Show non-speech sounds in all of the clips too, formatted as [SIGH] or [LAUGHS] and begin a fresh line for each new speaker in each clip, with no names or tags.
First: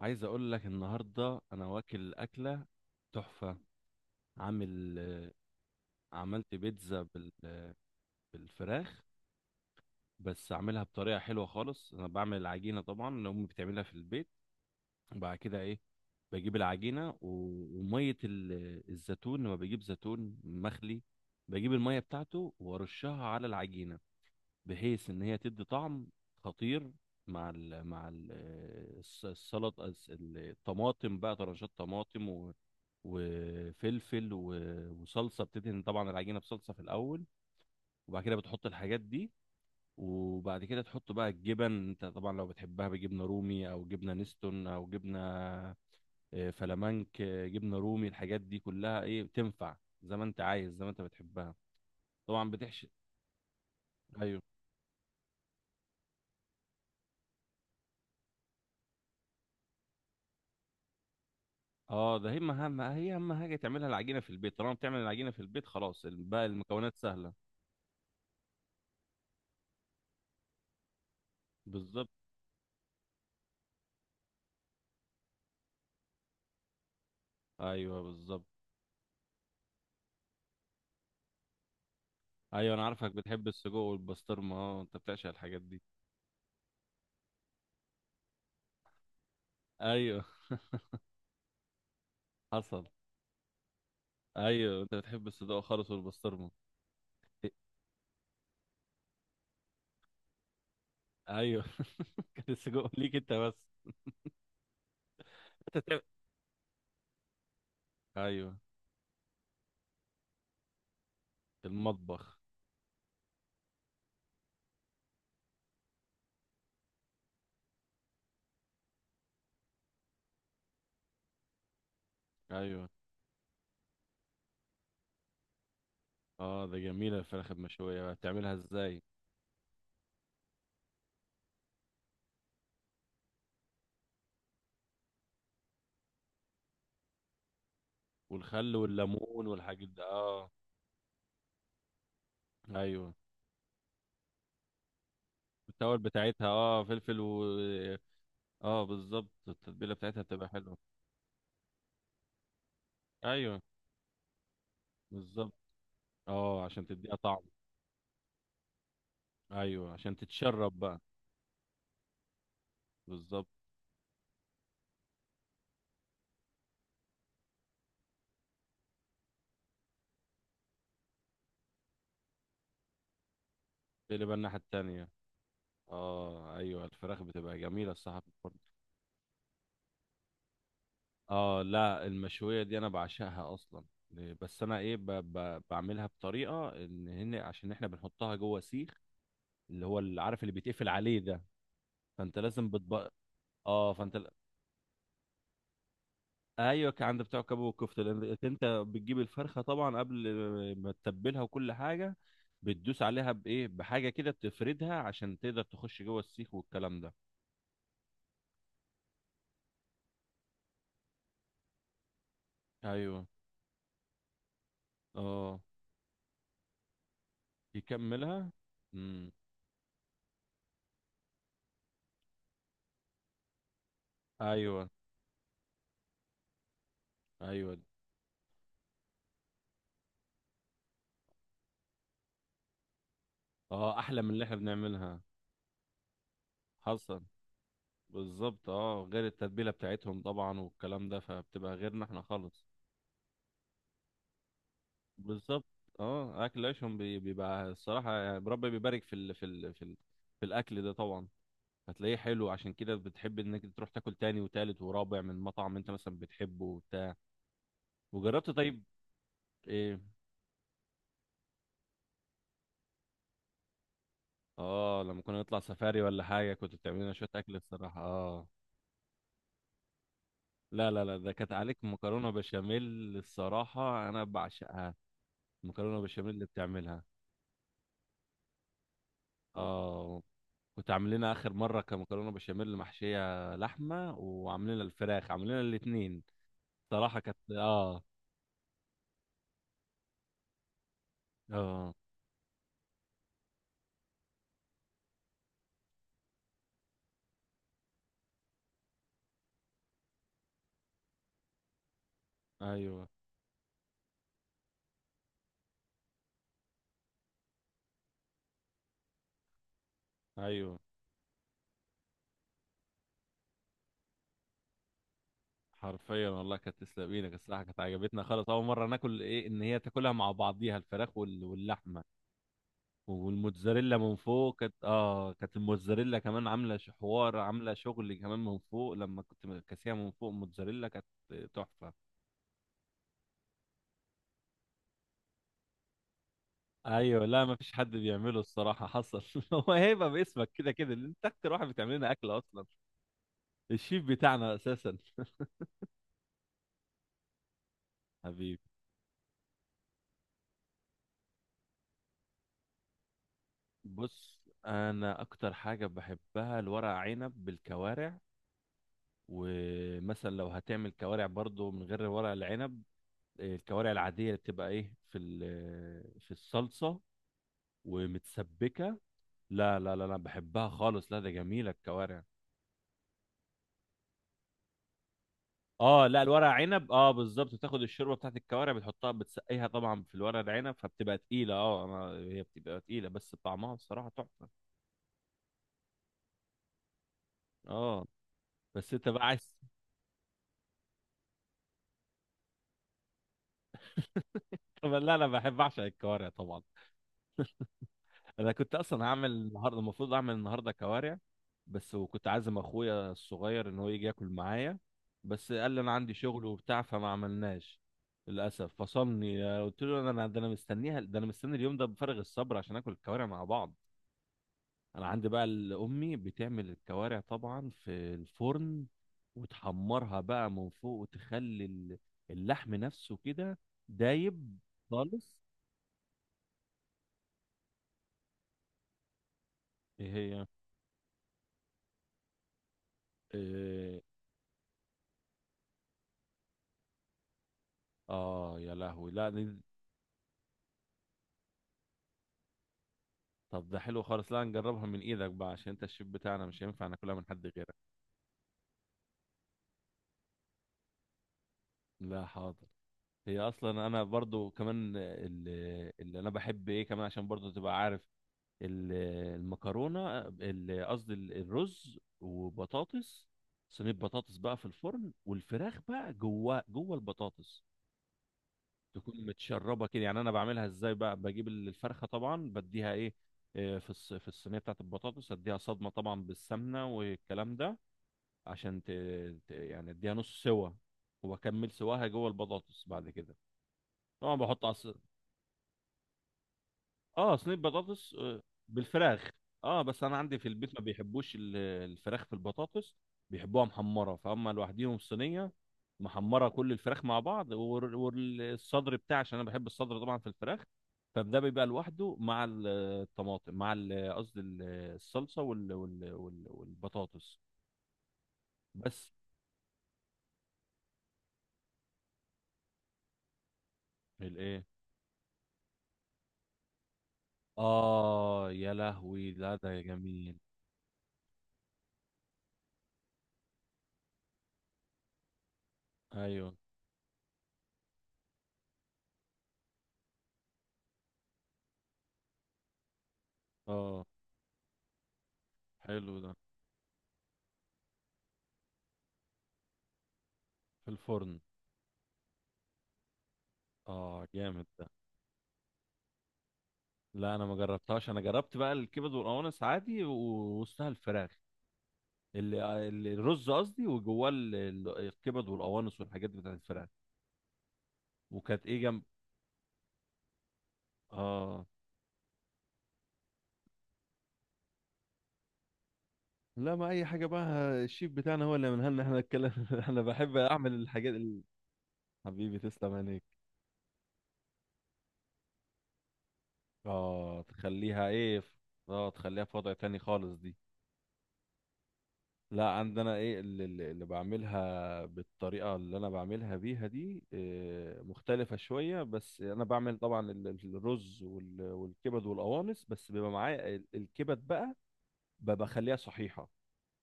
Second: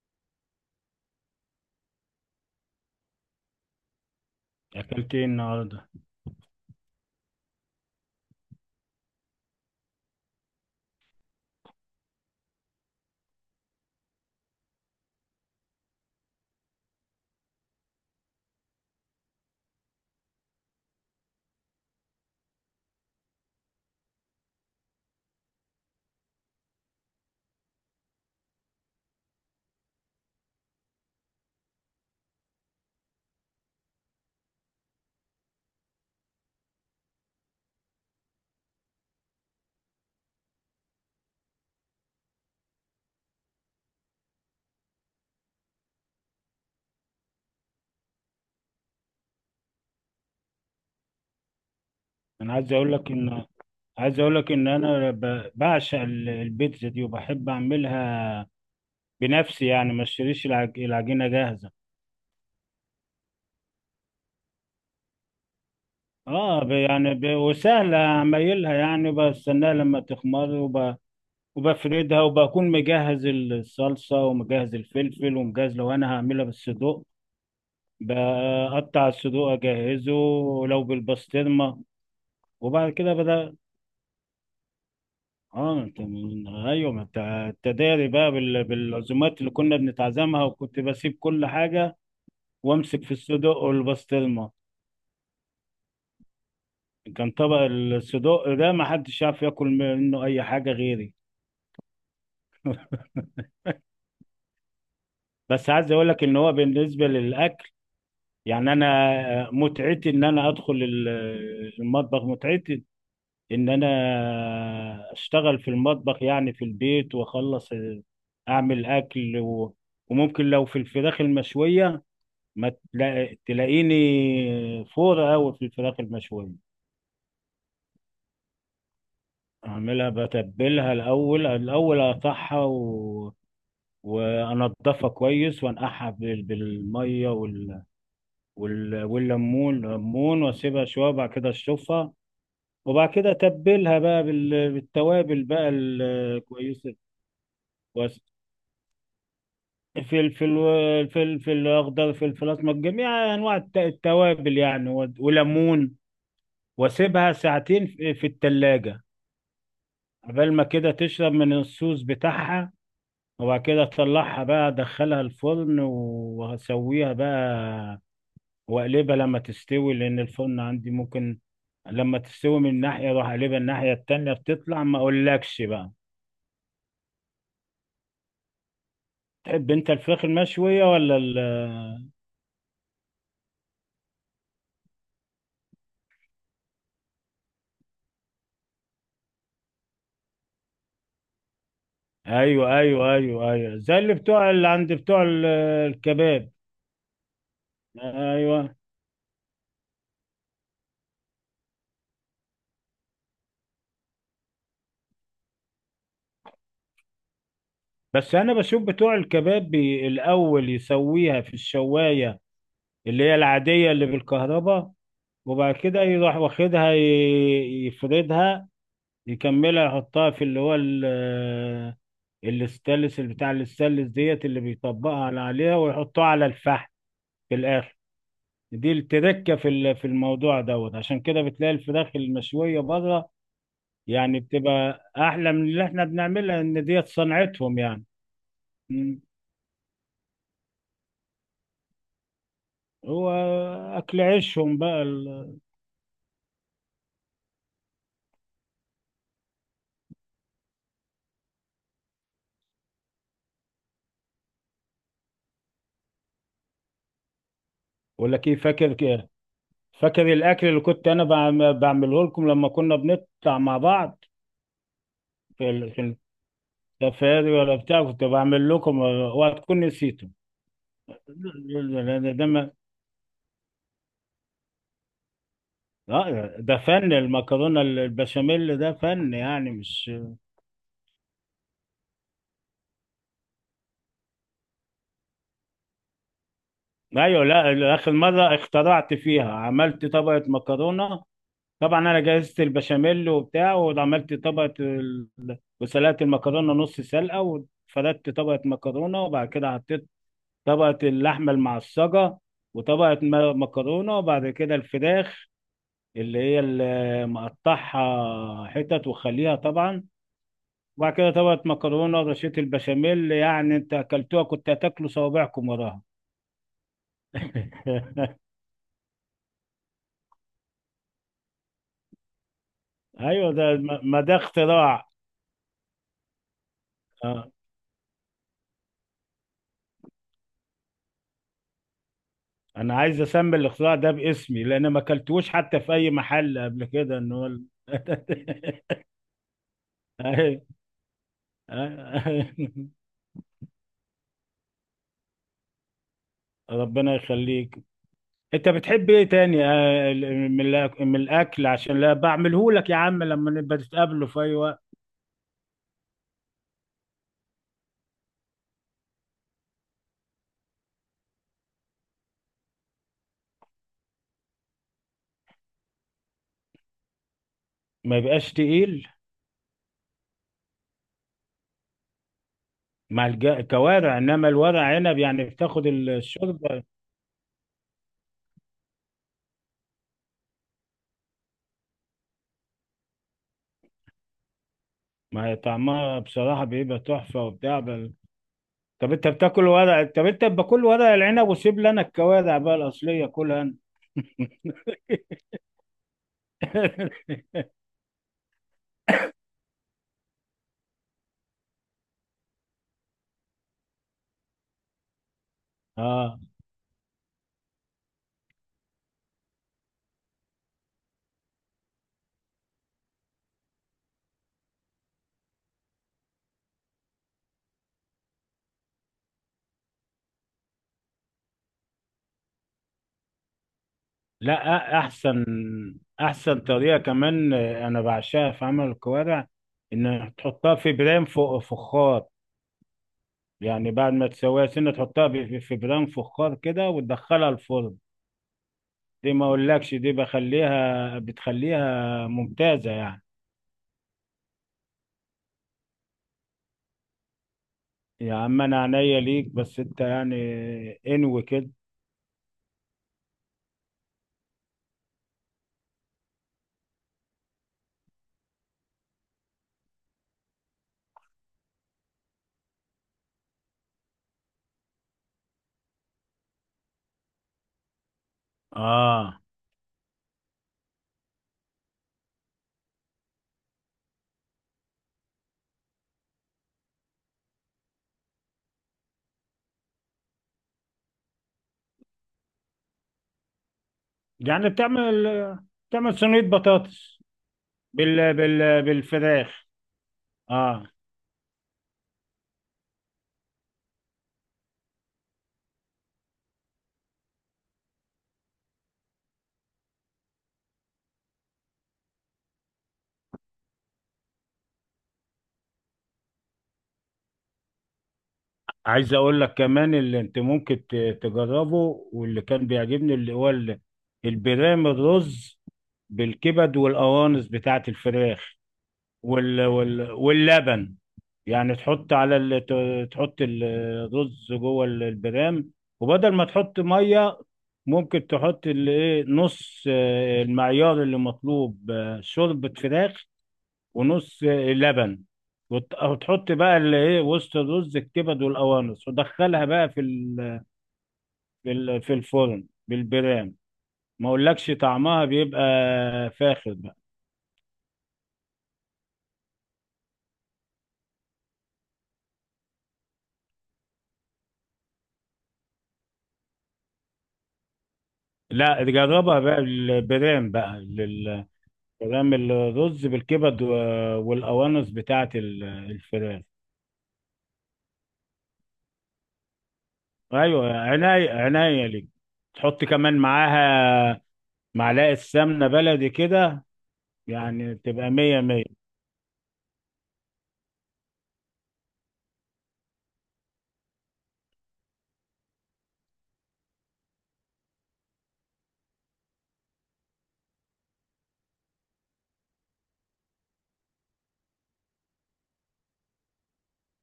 عايز اقول لك النهارده انا واكل اكله تحفه. عامل
اكلت ايه النهارده؟
عملت بيتزا بالفراخ. بس عاملها بطريقه حلوه خالص. انا بعمل العجينه طبعا اللي امي بتعملها في البيت، وبعد كده ايه؟ بجيب العجينه وميه الزيتون، لما بجيب زيتون مخلي بجيب الميه بتاعته وارشها على العجينه، بحيث ان هي تدي طعم خطير. مع السلطه، الطماطم بقى، طرنشات طماطم وفلفل وصلصه. بتدهن طبعا العجينه بصلصه في الاول، وبعد كده بتحط الحاجات دي، وبعد كده تحط بقى الجبن. انت طبعا لو بتحبها بجبنه رومي او جبنه نستون او جبنه فلامنك، جبنه رومي، الحاجات دي كلها ايه بتنفع زي ما انت عايز، زي ما انت بتحبها. طبعا
انا عايز
بتحشي.
اقول لك ان عايز اقول
ايوه.
لك ان انا بعشق البيتزا دي وبحب اعملها بنفسي. يعني ما اشتريش العجينه جاهزه.
اه ده هي هي اهم حاجه تعملها العجينه في البيت. طالما بتعمل العجينه في البيت خلاص، بقى المكونات سهله.
وسهله اعملها، يعني بستناها لما تخمر
بالظبط.
وبفردها، وبكون مجهز الصلصه ومجهز الفلفل ومجهز لو انا هعملها بالصدوق.
ايوه بالظبط.
بقطع الصدوق اجهزه لو بالبسطرمه.
ايوه انا
وبعد
عارفك
كده
بتحب
بدأ،
السجق والبسطرمه. اه انت بتعشق الحاجات دي.
اه انت ايوه، ما انت التداري بقى بالعزومات اللي كنا
ايوه،
بنتعزمها، وكنت بسيب كل حاجه
حصل.
وامسك في الصدق والبسطرمه.
ايوه انت بتحب الصدوق خالص والبسطرمه.
كان
إيه،
طبق الصدق ده ما حدش يعرف ياكل منه اي حاجه غيري.
ايوه [LAUGHS] كان السجق ليك انت بس.
بس
انت
عايز
تعمل.
اقول لك ان هو بالنسبه للاكل،
ايوه.
يعني انا متعتي ان انا ادخل المطبخ.
المطبخ.
متعتي ان انا اشتغل في المطبخ يعني في البيت واخلص اعمل اكل وممكن لو في الفراخ المشويه ما
ايوه.
تلا- تلاقيني فور قوي في الفراخ
اه
المشوية.
ده جميله الفراخ المشويه، بتعملها ازاي؟
اعملها بتبلها الاول، الاول اقطعها وانضفها كويس وانقعها بالميه
والخل والليمون
والليمون،
والحاجات ده
ليمون،
اه.
واسيبها شويه وبعد كده اشطفها. وبعد
ايوه.
كده اتبلها بقى بالتوابل بقى
التوابل بتاعتها اه
الكويسه.
فلفل و.
وأس-
اه بالظبط التتبيله بتاعتها بتبقى
فلفل،
حلوه.
فلفل اخضر، فلفل اسمر، جميع انواع
ايوه
التوابل يعني،
بالظبط.
وليمون.
اه عشان تديها
واسيبها
طعم.
ساعتين في التلاجة
ايوه عشان
قبل ما
تتشرب
كده
بقى.
تشرب من الصوص بتاعها.
بالظبط.
وبعد كده اطلعها بقى، ادخلها الفرن وهسويها بقى، واقلبها لما تستوي، لان الفرن عندي ممكن لما تستوي من ناحية اروح اقلبها الناحية التانية.
تقلبها الناحيه
بتطلع ما
التانيه.
اقولكش بقى.
اه ايوه الفراخ بتبقى جميله الصراحه في الفرن.
تحب انت الفراخ المشوية ولا ال...؟
اه لا، المشويه دي انا بعشقها اصلا. بس انا ايه بعملها بطريقه ان هن، عشان احنا بنحطها جوه سيخ، اللي هو اللي عارف اللي بيتقفل عليه ده. فانت
ايوه،
لازم بتبقى
ايوه، ايوه، ايوه،
اه
زي اللي
فانت ل-
بتوع اللي عند بتوع الكباب.
ايوه، كان عند بتاع الكباب والكفته لان انت
ايوه.
بتجيب الفرخه طبعا قبل ما تتبلها وكل حاجه، بتدوس عليها بايه، بحاجه كده بتفردها عشان تقدر تخش جوه السيخ والكلام ده.
بس انا بشوف بتوع الكباب الاول يسويها في الشوايه، اللي
ايوه.
هي العاديه اللي بالكهرباء،
اه
وبعد كده يروح واخدها
يكملها.
يفردها،
امم.
يكملها، يحطها في اللي هو الاستانلس، اللي بتاع الاستانلس ديت، اللي
ايوه
بيطبقها عليها ويحطها على الفحم في
ايوه.
الاخر. دي التركه في في الموضوع دوت. عشان كده بتلاقي الفراخ المشويه بره،
اه احلى من
يعني
اللي احنا
بتبقى
بنعملها.
احلى من اللي احنا بنعملها، ان ديت
حصل.
صنعتهم يعني.
بالظبط. اه
مم.
غير التتبيله بتاعتهم طبعا والكلام ده، فبتبقى غيرنا احنا خالص.
هو اكل عيشهم بقى
بالظبط. اه اكل عيشهم بيبقى الصراحه، يعني ربنا بيبارك في في الاكل ده طبعا. هتلاقيه حلو، عشان كده بتحب انك تروح تاكل تاني وتالت ورابع من مطعم انت مثلا بتحبه وبتاع.
ولا
وجربت
كيف؟
طيب.
فاكر كده؟
ايه؟
فاكر الاكل اللي كنت انا بعمله لكم لما كنا بنطلع مع بعض
اه لما كنا نطلع
في
سفاري
في
ولا حاجه كنت بتعمل لنا شويه
الكافيهات
اكل
ولا
الصراحه
بتاع؟ كنت
اه.
بعمل لكم وهتكون نسيته.
لا لا لا ده كانت عليك مكرونه
لأن ده ما
بشاميل. الصراحه انا بعشقها المكرونه بشاميل اللي
آه، ده
بتعملها.
فن. المكرونه البشاميل ده فن يعني، مش...
اه كنت عامل لنا اخر مره كمكرونه بشاميل محشيه لحمه، وعاملين لنا الفراخ، عاملين لنا الاثنين. صراحه كانت
ايوه، لا،
اه.
اخر مره اخترعت فيها عملت طبقه مكرونه.
اه
طبعا انا جهزت البشاميل وبتاع وعملت طبقه وسلقت المكرونه نص سلقه، وفردت طبقه مكرونه، وبعد كده حطيت طبقه اللحمه المعصجه،
ايوه
وطبقه مكرونه، وبعد كده الفراخ اللي هي اللي مقطعها حتت وخليها طبعا،
ايوه.
وبعد كده طبقة مكرونة ورشة البشاميل. يعني انت اكلتوها كنت هتاكلوا صوابعكم وراها.
حرفيا والله كانت تسلق ايدك، الصراحه كانت عجبتنا
[LAUGHS]
خالص، اول مره ناكل ايه ان هي تاكلها مع بعضيها الفراخ واللحمه.
ايوه، ده ما
والموتزاريلا من
ما ده
فوق كانت
اختراع.
كانت الموتزاريلا كمان عامله حوار،
آه.
عامله شغل كمان من فوق، لما كنت كاسيها من فوق الموتزاريلا كانت تحفه.
انا عايز اسمي الاختراع ده باسمي، لان ما اكلتوش حتى في اي محل قبل كده
ايوه
ان
لا،
هو
ما فيش حد بيعمله
[LAUGHS]
الصراحه، حصل [LAUGHS] هو هيبه باسمك
أيوة.
كده كده، لأن انت اكتر واحد بتعمل لنا اكل اصلا،
[LAUGHS]
الشيف بتاعنا اساسا [LAUGHS]
ربنا يخليك. انت
حبيبي.
بتحب ايه تاني من من الاكل عشان لا بعمله لك، يا عم، لما نبقى تتقابلوا في
بص.
اي وقت؟
انا اكتر حاجه بحبها الورق عنب بالكوارع، ومثلا لو هتعمل كوارع برضو من غير ورق العنب، إيه، الكوارع العاديه اللي بتبقى ايه في الصلصه
ما يبقاش
ومتسبكه.
تقيل
لا لا لا لا بحبها خالص، لا ده جميله الكوارع.
مع كوارع. انما الورق عنب يعني بتاخد
اه لا، الورق
الشوربه.
عنب، اه بالظبط بتاخد الشوربه بتاعت الكوارع، بتحطها بتسقيها طبعا في الورق العنب فبتبقى تقيله. اه انا هي بتبقى تقيله، بس طعمها الصراحه تحفه.
ما هي طعمها بصراحه بيبقى تحفه وبتاع
اه بس انت بقى عايز.
طب انت باكل ورق العنب وسيب لنا الكوارع بقى الاصليه كلها انت.
[LAUGHS] طب لا انا بحب اعشق الكوارع طبعا.
[LAUGHS]
انا كنت اصلا هعمل النهارده، المفروض اعمل النهارده كوارع، بس وكنت عازم اخويا الصغير ان هو يجي ياكل معايا، بس قال لي انا عندي
اه،
شغل وبتاع فما عملناش للاسف، فصلني. قلت له انا ده انا مستنيها، ده انا مستني اليوم ده بفارغ الصبر عشان اكل الكوارع مع بعض. انا عندي بقى امي بتعمل الكوارع طبعا في الفرن، وتحمرها بقى من فوق وتخلي اللحم نفسه كده
لا،
دايب
أ-
خالص.
احسن احسن طريقه كمان، انا بعشقها في عمل الكوارع،
ايه
ان
هي؟
تحطها في برام فوق فخار. يعني
إيه.
بعد ما تسويها سنه تحطها في برام فخار كده وتدخلها الفرن.
اه يا لهوي لا
دي ما اقولكش، دي بتخليها ممتازة يعني.
طب ده حلو خالص، لا نجربها من ايدك بقى عشان انت الشيف بتاعنا مش هينفع ناكلها من حد غيرك.
يا عم انا عينيا ليك، بس انت يعني انوي كده.
لا حاضر. هي اصلا انا برضو كمان اللي, اللي انا بحب ايه كمان، عشان برضو تبقى عارف ال- المكرونه ال- قصدي ال- الرز وبطاطس. صينيه بطاطس بقى في الفرن، والفراخ بقى جوه جوه البطاطس تكون
اه
متشربه كده. يعني انا بعملها ازاي بقى؟ بجيب الفرخه طبعا بديها ايه في الصينيه بتاعت البطاطس، اديها صدمه طبعا بالسمنه والكلام ده عشان يعني اديها نص سوا واكمل سواها جوه البطاطس بعد كده. طبعا بحط
يعني بتعمل صينية بطاطس
اه صينيه بطاطس، بالفراخ.
بالفراخ.
اه بس انا عندي في البيت ما
اه،
بيحبوش الفراخ في البطاطس، بيحبوها محمره. فهم لوحديهم صينيه محمره كل الفراخ مع بعض، والصدر بتاعي عشان انا بحب الصدر طبعا في الفراخ. فده بيبقى لوحده مع الطماطم، مع قصدي الصلصه والبطاطس بس.
عايز اقول لك كمان اللي انت ممكن تجربه، واللي كان بيعجبني اللي هو
الايه.
البرام الرز بالكبد والقوانص بتاعت
اه
الفراخ
يا لهوي لا ده جميل.
واللبن. يعني تحط على تحط الرز جوه البرام، وبدل ما
ايوه.
تحط ميه ممكن تحط الايه نص، المعيار اللي مطلوب، شوربة فراخ،
اه
ونص، لبن،
حلو ده.
وتحط بقى الايه وسط الرز الكبد والقوانص، ودخلها بقى في
في الفرن.
في الفرن بالبرام.
اه
ما
جامد
اقولكش
ده.
طعمها بيبقى فاخر بقى.
لا انا ما جربتهاش. انا جربت بقى الكبد والقوانص عادي ووسطها الفراخ، الرز قصدي، وجواه الكبد والقوانص والحاجات بتاعت الفراخ، وكانت ايه
لا،
جنب.
جربها بقى البرام بقى.
اه
بنعمل رز بالكبد والقوانص بتاعت الفراخ.
لا ما اي حاجه بقى، الشيف بتاعنا هو اللي منها لنا احنا نتكلم [LAUGHS] انا بحب اعمل
ايوه،
الحاجات ال...
عناية ليك.
حبيبي
تحط
تسلم
كمان
عينيك.
معاها معلقة سمنة بلدي كده،
اه
يعني
تخليها
تبقى
ايه
مية مية.
اه تخليها في وضع تاني خالص دي. لا عندنا ايه اللي, اللي اللي بعملها بالطريقة اللي انا بعملها بيها دي، إيه، مختلفة شوية. بس انا بعمل طبعا الرز والكبد والقوانص، بس بيبقى معايا الكبد بقى بخليها صحيحة،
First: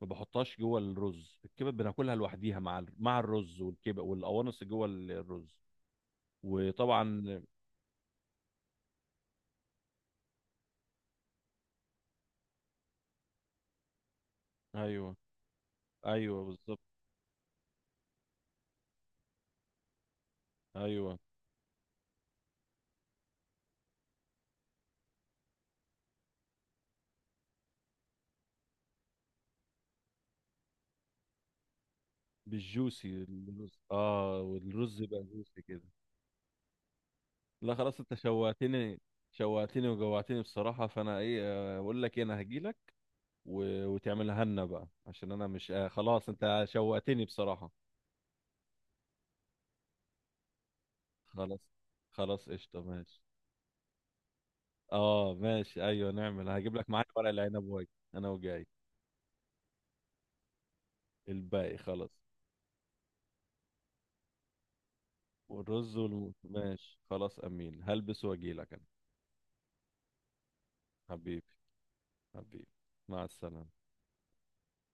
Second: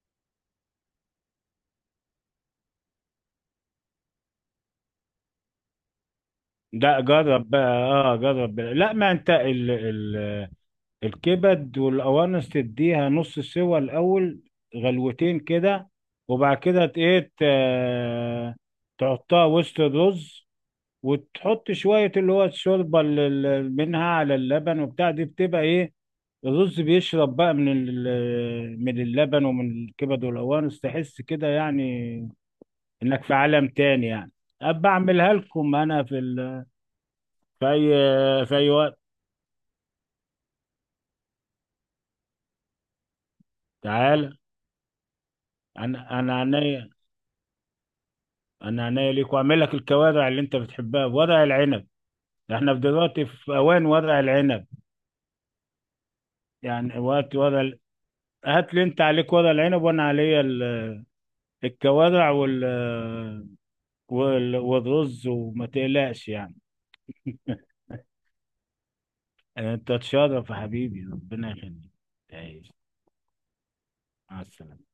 ما بحطهاش جوه الرز. الكبد بناكلها لوحديها، مع مع الرز، والكبد والقوانص جوه الرز
لا،
وطبعا.
جرب بقى. لا، ما انت ال ال الكبد والقوانص تديها نص سوا الاول،
ايوه
غلوتين كده،
ايوه
وبعد
بالظبط.
كده تحطها وسط الرز،
ايوه
وتحط شوية اللي هو الشوربة منها على اللبن وبتاع. دي بتبقى ايه، الرز بيشرب بقى من من اللبن ومن الكبد والقوانص. تحس كده يعني
بالجوسي
انك في عالم
الرز،
تاني يعني.
اه
ابقى
والرز يبقى
اعملها
جوسي
لكم
كده.
انا في ال... في
لا
اي
خلاص انت
في اي وقت.
شوقتني، وجوعتني بصراحة. فانا ايه اقول لك ايه؟ انا هجيلك
تعال،
وتعملها لنا بقى عشان انا مش خلاص،
انا
انت شوقتني بصراحة.
انا عينيا ليك، واعمل لك الكوارع اللي انت بتحبها، ورق
خلاص
العنب.
خلاص
احنا
قشطة
في
ماشي.
دلوقتي في اوان ورق العنب،
اه ماشي ايوه نعمل، هجيب لك
يعني
معايا ورق
وقت ورق
العنب واجي. انا وجاي.
هات لي، انت عليك ورق العنب وانا عليا
الباقي خلاص.
الكوارع والرز، وما
والرز
تقلقش يعني.
ماشي خلاص امين، هلبس واجيلك انا.
انت تشرف يا حبيبي،
حبيبي.
ربنا يخليك،
حبيبي.
تعيش.
مع السلامة.
مع السلامة.